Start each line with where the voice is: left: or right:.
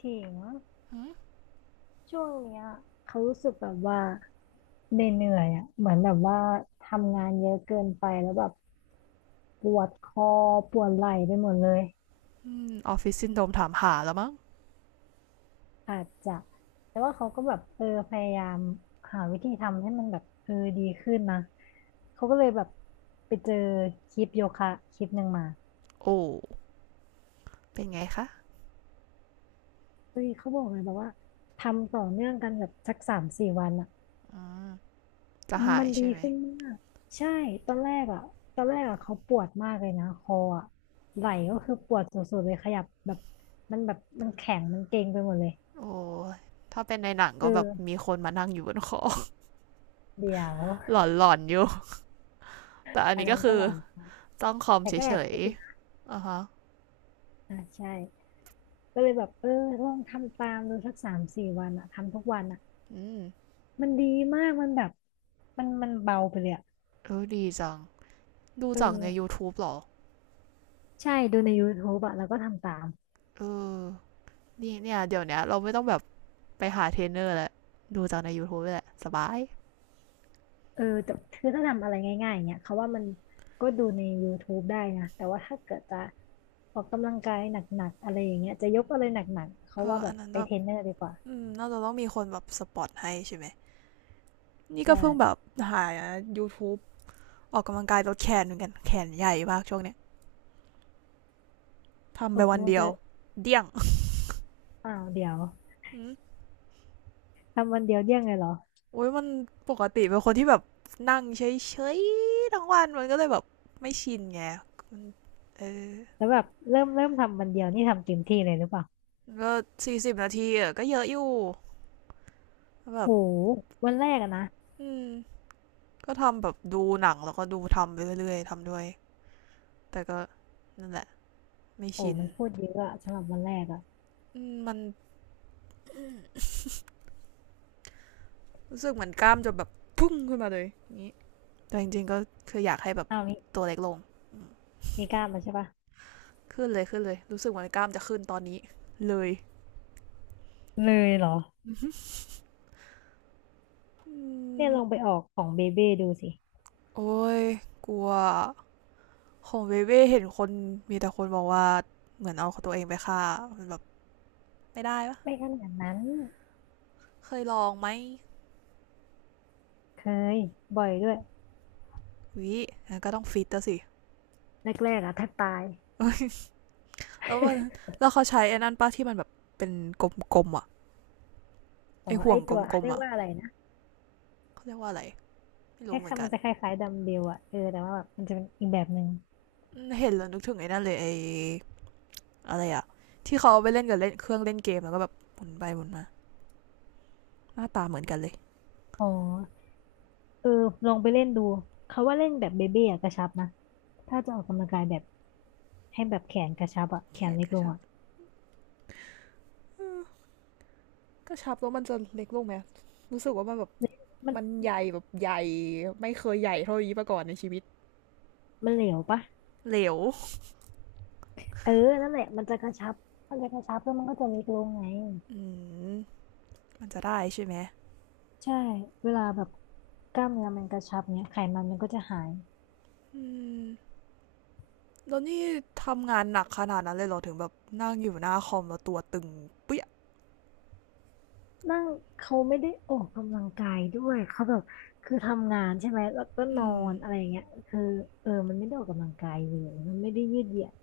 left: ถิงช่วงเนี้ยเขารู้สึกแบบว่าเหนื่อยๆอ่ะเหมือนแบบว่าทำงานเยอะเกินไปแล้วแบบปวดคอปวดไหล่ไปหมดเลย
right: อืมออฟฟิศซินโดรมถามหาแล้วมั้ง
left: อาจจะแต่ว่าเขาก็แบบเออพยายามหาวิธีทำให้มันแบบเออดีขึ้นนะเขาก็เลยแบบไปเจอคลิปโยคะคลิปหนึ่งมา
right: โอ้เป็นไงคะ
left: เฮ้ยเขาบอกเลยแบบว่าทำต่อเนื่องกันแบบสักสามสี่วันอ่ะ
right: อืมจะหา
left: มั
right: ย
left: นดี
right: ใช่ไหม
left: ขึ้นมากใช่ตอนแรกอ่ะตอนแรกอ่ะเขาปวดมากเลยนะคออ่ะไหล่ก็คือปวดสุดๆเลยขยับแบบมันแข็งมันเกร็งไปหมดเลย
right: โอ้ถ้าเป็นในหนัง
left: เอ
right: ก็แบบ
left: อ
right: มีคนมานั่งอยู่บนคอ
left: เดี๋ยว
right: หลอนๆอยู่แต่อัน
left: อัน
right: นี้ก็
left: นั้น
right: คื
left: ก็
right: อ
left: หลอน
right: จ้องคอม
left: แต่ก็แอ
right: เฉ
left: บ
right: ย
left: คิดอยู่นะ
right: ๆอ่ะฮะ
left: อ่ะใช่ก็เลยแบบเออลองทำตามดูสักสามสี่วันอ่ะทำทุกวันอ่ะ
right: อืม
left: มันดีมากมันแบบมันเบาไปเลยอ่ะ
right: เออดีจังดู
left: เ
right: จากใน
left: ออ
right: YouTube หรอ
left: ใช่ดูใน YouTube อ่ะแล้วก็ทำตาม
right: เออนี่เนี่ยเดี๋ยวเนี้ยเราไม่ต้องแบบไปหาเทรนเนอร์แล้วดูจากใน YouTube แหละสบาย
left: เออแต่คือถ้าทำอะไรง่ายๆเนี่ยเขาว่ามันก็ดูใน YouTube ได้นะแต่ว่าถ้าเกิดจะออกกำลังกายหนักๆอะไรอย่างเงี้ยจะยกอะไรหนักๆเขา
right: เออ
left: ว่าแบ
right: อั
left: บ
right: นนั้น
left: ไป
right: แบ
left: เท
right: บ
left: รนเนอร์ดีกว่า
right: อืน่าจะต้องมีคนแบบสปอตให้ใช่ไหมนี่
left: ใช่
right: ก็เพิ่งแบบหา YouTube ออกกำลังกายลดแขนเหมือนกันแขนใหญ่มากช่วงเนี้ยทำ
left: อ
right: ไป
left: อก
right: วัน
left: กำลัง
right: เดียว
left: กาย
right: เดี่ยง
left: อ้าวเดี๋ยว
right: อม
left: ทำวันเดียวเดี้ยงเลยเหรอ
right: โอ้ยมันปกติเป็นคนที่แบบนั่งเฉยๆทั้งวันมันก็เลยแบบไม่ชินไงเออ
left: แล้วแบบเริ่มทำวันเดียวนี่ทำเต็มที่เลยหรือเปล่า
right: ก็40นาทีอะก็เยอะอยู่
left: โห
right: แบบ
left: วันแรกอะนะ
right: อืมก็ทำแบบดูหนังแล้วก็ดูทำไปเรื่อยๆทำด้วยแต่ก็นั่นแหละไม่
left: โอ้
right: ชิน
left: มันพูดเยอะอะสำหรับวันแรกอะ
right: มมันรู้สึกเหมือนกล้ามจะแบบพุ่งขึ้นมาเลยอย่างนี้แต่จริงๆก็คืออยากให้แบบ
left: อ้าวมี
right: ตัวเล็กลง
left: มีกล้ามมาใช่ปะ
right: ขึ้นเลยขึ้นเลยรู้สึกเหมือนกล้ามจะขึ้นตอนนี้เลย
left: เลยเหรอเนี่ยลองไป
right: ม
left: ออกของเบเบ้ดูสิ
right: โอ้ยกลัวของเวเว่เห็นคนมีแต่คนบอกว่าเหมือนเอาตัวเองไปฆ่ามันแบบไม่ได้ปะ
left: ไม่ขนาดนั้น
right: เคยลองไหม
left: เคยบ่อยด้วย
right: วิงั้นก็ต้องฟิตแสิ
left: แรกๆอะถ้าตาย
right: ้ แล้วมัน แล้วเขาใช้ไอ้นั่นป้าที่มันแบบเป็นกลมๆอ่ะไอ
left: อ๋อ
right: ห่
left: ไอ
right: วงก
left: ตัว
right: ล
left: เขา
right: ม
left: เรี
right: ๆ
left: ยก
right: อ่ะ
left: ว่าอะไรนะ
right: เขาเรียกว่าอะไรไม่
left: แค
right: รู้เห
left: ค
right: มือ
left: ล้า
right: น
left: ยๆ
right: กั
left: มั
right: น
left: นจะคล้ายๆดัมเบลอะเออแต่ว่าแบบมันจะเป็นอีกแบบหนึ่ง
right: เห็นแล้วนึกถึงไอ้นั่นเลยไออะไรอ่ะที่เขาาไปเล่นกับเล่นเครื่องเล่นเกมแล้วก็แบบหมุนไปหมุนมาหน้าตาเหมือนกันเลย
left: อ๋อเออลองไปเล่นดูเขาว่าเล่นแบบเบเบ้อะกระชับนะถ้าจะออกกำลังกายแบบให้แบบแขนกระชับอะแข
right: แค
left: น
right: ท
left: เล็ก
right: ก็
left: ล
right: ช
left: ง
right: อบ
left: อะ
right: กระชับแล้วมันจะเล็กลงไหมรู้สึกว่ามันแบบ
left: มัน
right: มันใหญ่แบบใหญ่ไม่เคยใหญ่เท่านี้มาก่อนในชีวิต
left: มันเหลวปะ
right: เหลว
left: เออนั่นแหละมันจะกระชับมันจะกระชับแล้วมันก็จะเล็กลงไง
right: อืมมันจะได้ใช่ไหม
left: ใช่เวลาแบบกล้ามเนื้อมันกระชับเนี้ยไขมันมันก็จะหาย
right: อืมแล้วนี่ทำงานหนักขนาดนั้นเลยเหรอถึงแบบนั่งอยู่หน้าคอมแล้วตัวตึงเปี้ย
left: นั่งเขาไม่ได้ออกกำลังกายด้วยเขาแบบคือทำงานใช่ไหมแล้วก็น
right: อื
left: อ
right: ม
left: นอะไรอย่างเงี้ยคือเออมันไม่ได้ออกกำลังกายเลยมันไม่ได้ยืดเหยียด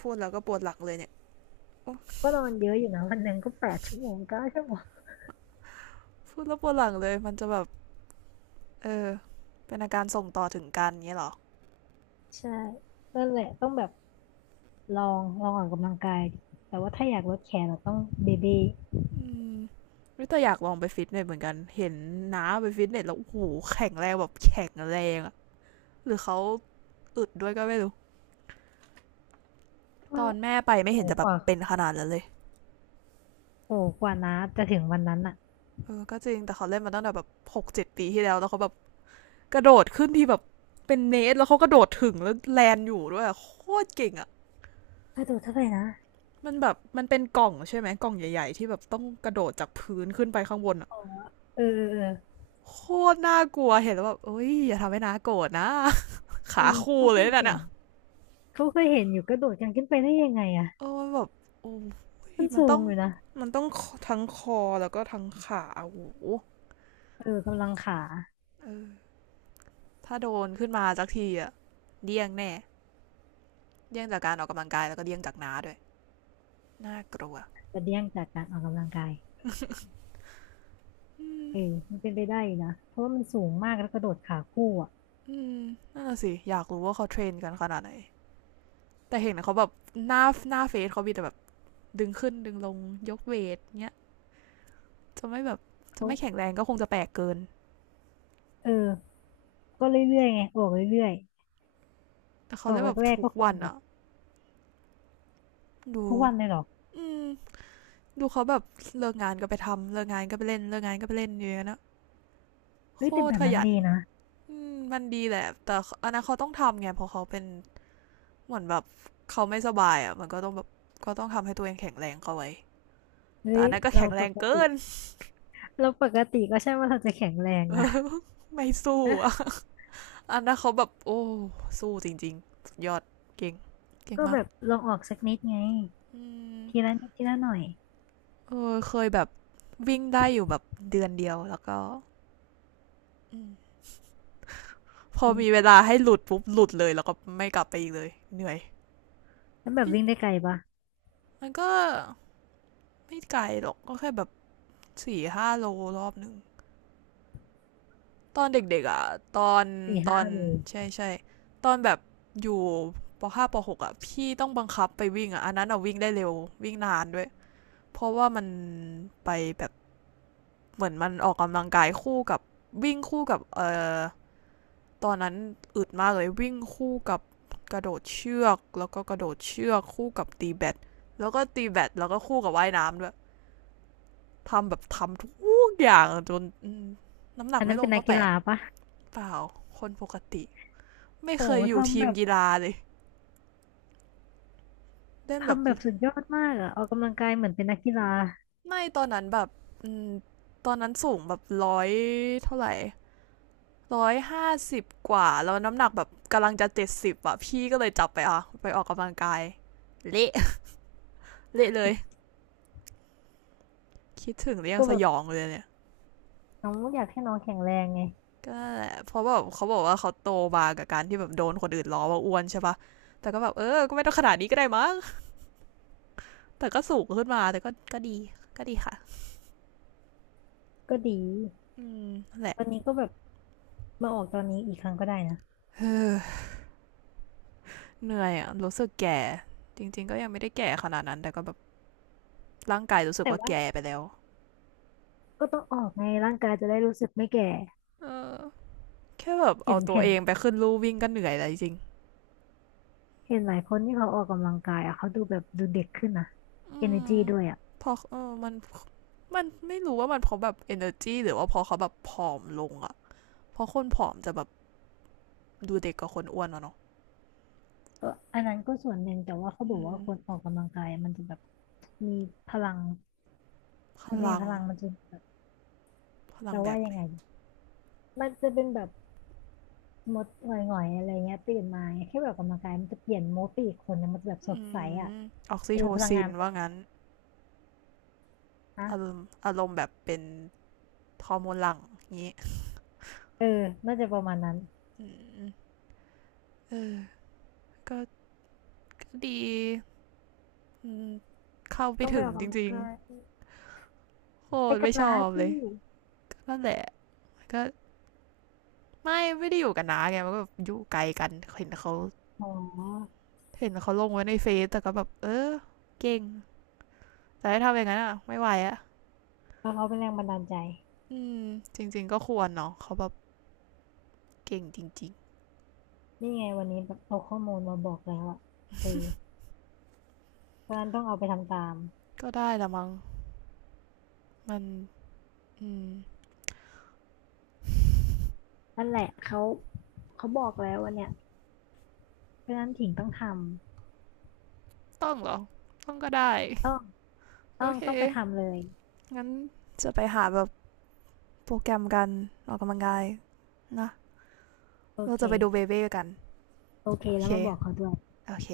right: พูดแล้วก็ปวดหลังเลยเนี่ย
left: ก็นอนเยอะอยู่นะวันหนึ่งก็แปดชั่วโมงเก้าชั่วโมง
right: พูดแล้วปวดหลังเลยมันจะแบบเออเป็นอาการส่งต่อถึงกันเงี้ยหรอ
left: ใช่นั่นแหละต้องแบบลองออกกำลังกายดิแต่ว่าถ้าอยากลดแคลเราต้องเบเบ้
right: อืมวิต่อยากลองไปฟิตเนสเหมือนกันเห็นน้าไปฟิตเนสแล้วโอ้โหแข็งแรงแบบแข็งแรงอ หรือเขาอึดด้วยก็ไม่รู้ต
left: ก็
right: อนแม่ไปไม่เห็
left: โอ้
right: นจะแบ
left: ก
right: บ
left: ว่า
right: เป็นขนาดนั้นเลย
left: โอ้กว่านะจะถึงวันนั้นอ่ะ
right: เออก็จริงแต่เขาเล่นมาตั้งแต่แบบ6-7ปีที่แล้วแล้วเขาแบบกระโดดขึ้นที่แบบเป็นเนสแล้วเขากระโดดถึงแล้วแลนอยู่ด้วยโคตรเก่งอะ
left: กระโดดเท่าไหร่นะ
right: มันแบบมันเป็นกล่องใช่ไหมกล่องใหญ่ๆที่แบบต้องกระโดดจากพื้นขึ้นไปข้างบนอะ
left: อ๋อเออเออเออ
right: โคตรน่ากลัวเห็นแล้วแบบเอ้ยอย่าทำให้น้าโกรธนะ
left: อื
right: ขา
left: ม
right: คู่
left: เขา
right: เล
left: เค
right: ย
left: ย
right: นั่น
left: เห็น
right: อะ
left: เขาเคยเห็นอยู่กระโดดกันขึ้นไปได้ยังไงอ่ะ
right: เออแบบโอ้ย
left: มัน
right: มัน
left: สู
right: ต้อ
left: ง
right: ง
left: อยู่นะ
right: มันต้องทั้งคอแล้วก็ทั้งขาโอ้โห
left: เออกำลังขา
right: เออ ถ้าโดนขึ้นมาสักทีอะเดี่ยงแน่เดี่ยงจากการออกกำลังกายแล้วก็เดี่ยงจากน้าด้วยน่ากลัว
left: จะเดี้ยงจากการออกกำลังกาย
right: อืม
left: เออมันเป็นไปได้อยู่นะเพราะว่ามันสูงมากแล้วกระโดดขาคู่อ่ะ
right: อืมนั่นน่ะสิอยากรู้ว่าเขาเทรนกันขนาดไหนแต่เห็นเขาแบบหน้าหน้าเฟซเขามีแต่แบบดึงขึ้นดึงลงยกเวทเนี้ยจะไม่แบบจะ
left: เขา
right: ไม่แข็งแรงก็คงจะแปลกเกิน
left: เออก็เรื่อยๆไงออกเรื่อย
right: แต่
left: ๆ
right: เขา
left: ออก
right: เล่นแบบ
left: แรก
right: ทุ
left: ๆ
right: ก
left: ก็ค
right: วั
left: ง
right: น
left: แบบ
right: อะดู
left: ทุกวันเลยหรอก
right: อืมดูเขาแบบเลิกงานก็ไปทำเลิกงานก็ไปเล่นเลิกงานก็ไปเล่นอย่างเงี้ยนะโค
left: เฮ้ยแต่
right: ต
left: แบ
right: ร
left: บ
right: ข
left: นั้น
right: ยัน
left: ดีนะ
right: อืมมันดีแหละแต่อันนั้นเขาต้องทำไงเพราะเขาเป็น เหมือนแบบเขาไม่สบายอ่ะมันก็ต้องแบบก็ต้องทำให้ตัวเองแข็งแรงเข้าไว้แต่
left: เฮ้
right: อั
left: ย
right: นนั้นก็
left: เรา
right: แข็งแร
left: ป
right: ง
left: ก
right: เกิ
left: ติ
right: น
left: เราปกติก็ใช่ว่าเราจะแข็งแรงนะ
right: ไม่ สู้อ่ะ
left: เอ๊ะ
right: อันนั้นเขาแบบโอ้สู้จริงๆสุดยอดเก่งเก่ง
left: ก็
right: มา
left: แบ
right: ก
left: บลองออกสักนิดไง
right: อืม
left: ทีละนิดทีละหน่อย
right: เออเคยแบบวิ่งได้อยู่แบบเดือนเดียวแล้วก็มพอมีเว
left: เอื
right: ลาให้หลุดปุ๊บหลุดเลยแล้วก็ไม่กลับไปอีกเลยเหนื่อย
left: แล้วแบบวิ่ง
right: ม
left: ได้ไกลปะ
right: มันก็ไม่ไกลหรอกก็แค่แบบ4-5โลรอบหนึ่ง ตอนเด็กๆอ่ะตอน
left: สี่
right: ตอ
left: ห้า
right: น
left: โล
right: ใช่ใช่ตอนแบบอยู่ปห้าปหกอ่ะพี่ต้องบังคับไปวิ่งอ่ะอันนั้นอ่ะวิ่งได้เร็ววิ่งนานด้วยเพราะว่ามันไปแบบเหมือนมันออกกำลังกายคู่กับวิ่งคู่กับอตอนนั้นอึดมากเลยวิ่งคู่กับกระโดดเชือกแล้วก็กระโดดเชือกคู่กับตีแบดแล้วก็ตีแบดแล้วก็คู่กับว่ายน้ำด้วยทำแบบทำทุกอย่างจนอืมน้ำหนัก
left: อัน
right: ไม่
left: นั้น
right: ล
left: เป็
right: ง
left: นนั
right: ก็
left: ก
right: แป
left: กี
right: ลก
left: ฬาปะ
right: เปล่าคนปกติ ไม่
left: โอ้
right: เค
left: โห
right: ยอยู่
left: ทำ
right: ที
left: แบ
right: ม
left: บ
right: กีฬาเลยเล่นแบบ
left: ทำแบบสุดยอดมากอะออกกำลังกายเหมือนเป็นนักกีฬา
right: ไม่ตอนนั้นแบบตอนนั้นสูงแบบร้อยเท่าไหร่150กว่าแล้วน้ำหนักแบบกำลังจะ70อ่ะพี่ก็เลยจับไปอ่ะไปออกกำลังกายเละ เละเลยคิดถึงแล้วยัง
left: ก็
right: ส
left: แบบ
right: ยองเลยเนี่ย
left: น้องอยากให้น้องแข็งแรงไง
right: ก็ันแหละเพราะแบบเขาบอกว่าเขาโตมากับการที่แบบโดนคนอื่นล้อว่าอ้วนใช่ปะแต่ก็แบบเออก็ไม่ต้องขนาดนี้ก็ได้มั้งแต่ก็สูงขึ้นมาแต่ก็ก็ดีก็ดีค่ะ
left: ก็ดี
right: อืมนั่นแหละ
left: ตอนนี้ก็แบบมาออกตอนนี้อีกครั้งก็ได้นะ
right: เออ เหนื่อยอ่ะรู้สึกแก่จริงๆก็ยังไม่ได้แก่ขนาดนั้นแต่ก็แบบร่างกายรู้สึก
left: แต่
right: ว่า
left: ว่า
right: แก่ไปแล้ว
left: ก็ต้องออกไงร่างกายจะได้รู้สึกไม่แก่
right: เออแค่แบบ
left: เห็
right: เอา
left: น
right: ตัว
left: เห็น
right: เองไปขึ้นลู่วิ่งก็เหนื่อยแล้วจริง
left: เห็นหลายคนที่เขาออกกำลังกายอ่ะเขาดูแบบดูเด็กขึ้นนะ
right: ๆอืม
left: energy ด้วยอ่ะ
right: พอเออมันไม่รู้ว่ามันเพราะแบบ energy หรือว่าพอเขาแบบผอมลงอ่ะเพราะคนผอมจะแบบดูเด็กกว่าคนอ้วนอะเนาะ
left: ก็อันนั้นก็ส่วนหนึ่งแต่ว่าเขา
right: อื
left: บอกว่า
right: ม
left: คนออกกำลังกายมันจะแบบมีพลัง
right: พ
left: มันจะมี
right: ลั
left: พ
right: ง
left: ลังมันจะแบบ
right: พลัง
left: จะ
right: แบ
left: ว่า
right: บ
left: ยั
right: ไหน
left: งไงมันจะเป็นแบบมดหงอยๆอะไรเงี้ยตื่นมาแค่แบบออกกำลังกายมันจะเปลี่ยนโมดไปอีกคนนึงมันจะแบบส
right: อื
left: ดใสอ่ะ
right: มออกซิ
left: เออ
right: โท
left: พลัง
right: ซิ
left: งาน
right: น
left: มันจะ
right: ว่า
left: สด
right: งั้น
left: ใสนะ
right: อารมณ์แบบเป็นฮอร์โมนหลัง่งงี้
left: เออน่าจะประมาณนั้น
right: อืมเออก็ดี อืมเข้าไป
left: ต้องไป
right: ถึง
left: ออก
right: จ
left: กำลัง
right: ริง
left: กาย
right: ๆโค
left: ไป
right: ตร
left: กั
right: ไม่
left: บ
right: ช
left: น้า
right: อบ
left: สิ
right: เลยนั่นแหละก็ไม่ ได้อยู่กันนะไงมันก็แบบอยู่ไกลกันเห็นเขา
left: อ๋อ
right: ลงไว้ในเฟซแต่ก็แบบเออ เก่งแต่ถ้าทำอย่างนั้นอ่ะไม่ไหวอ่ะ
left: เพราะเขาเป็นแรงบันดาลใจ
right: อืมจริงๆก็ควรเนาะเขาแบบเก่งจริง
left: นี่ไงวันนี้แบบเอาข้อมูลมาบอกแล้วอ่ะเออเพราะฉะนั้นต้องเอาไปทำตาม
right: ๆก็ได้ละมั้งมันอืม
left: นั่นแหละเขาบอกแล้ววันเนี้ยเพราะฉะนั้นถิงต้องท
right: ต้องเหรอต้องก็ได้
left: ำต้อง
right: โอ
left: ต้อง
right: เค
left: ต้องไปทำเลย
right: งั้นจะไปหาแบบโปรแกรมกันออกกำลังกาย นะ
left: โอ
right: เรา
left: เค
right: จะไปดูเบเบ้กัน
left: โอเค
right: โอ
left: แล้
right: เค
left: วมาบอกเขาด้วย
right: โอเค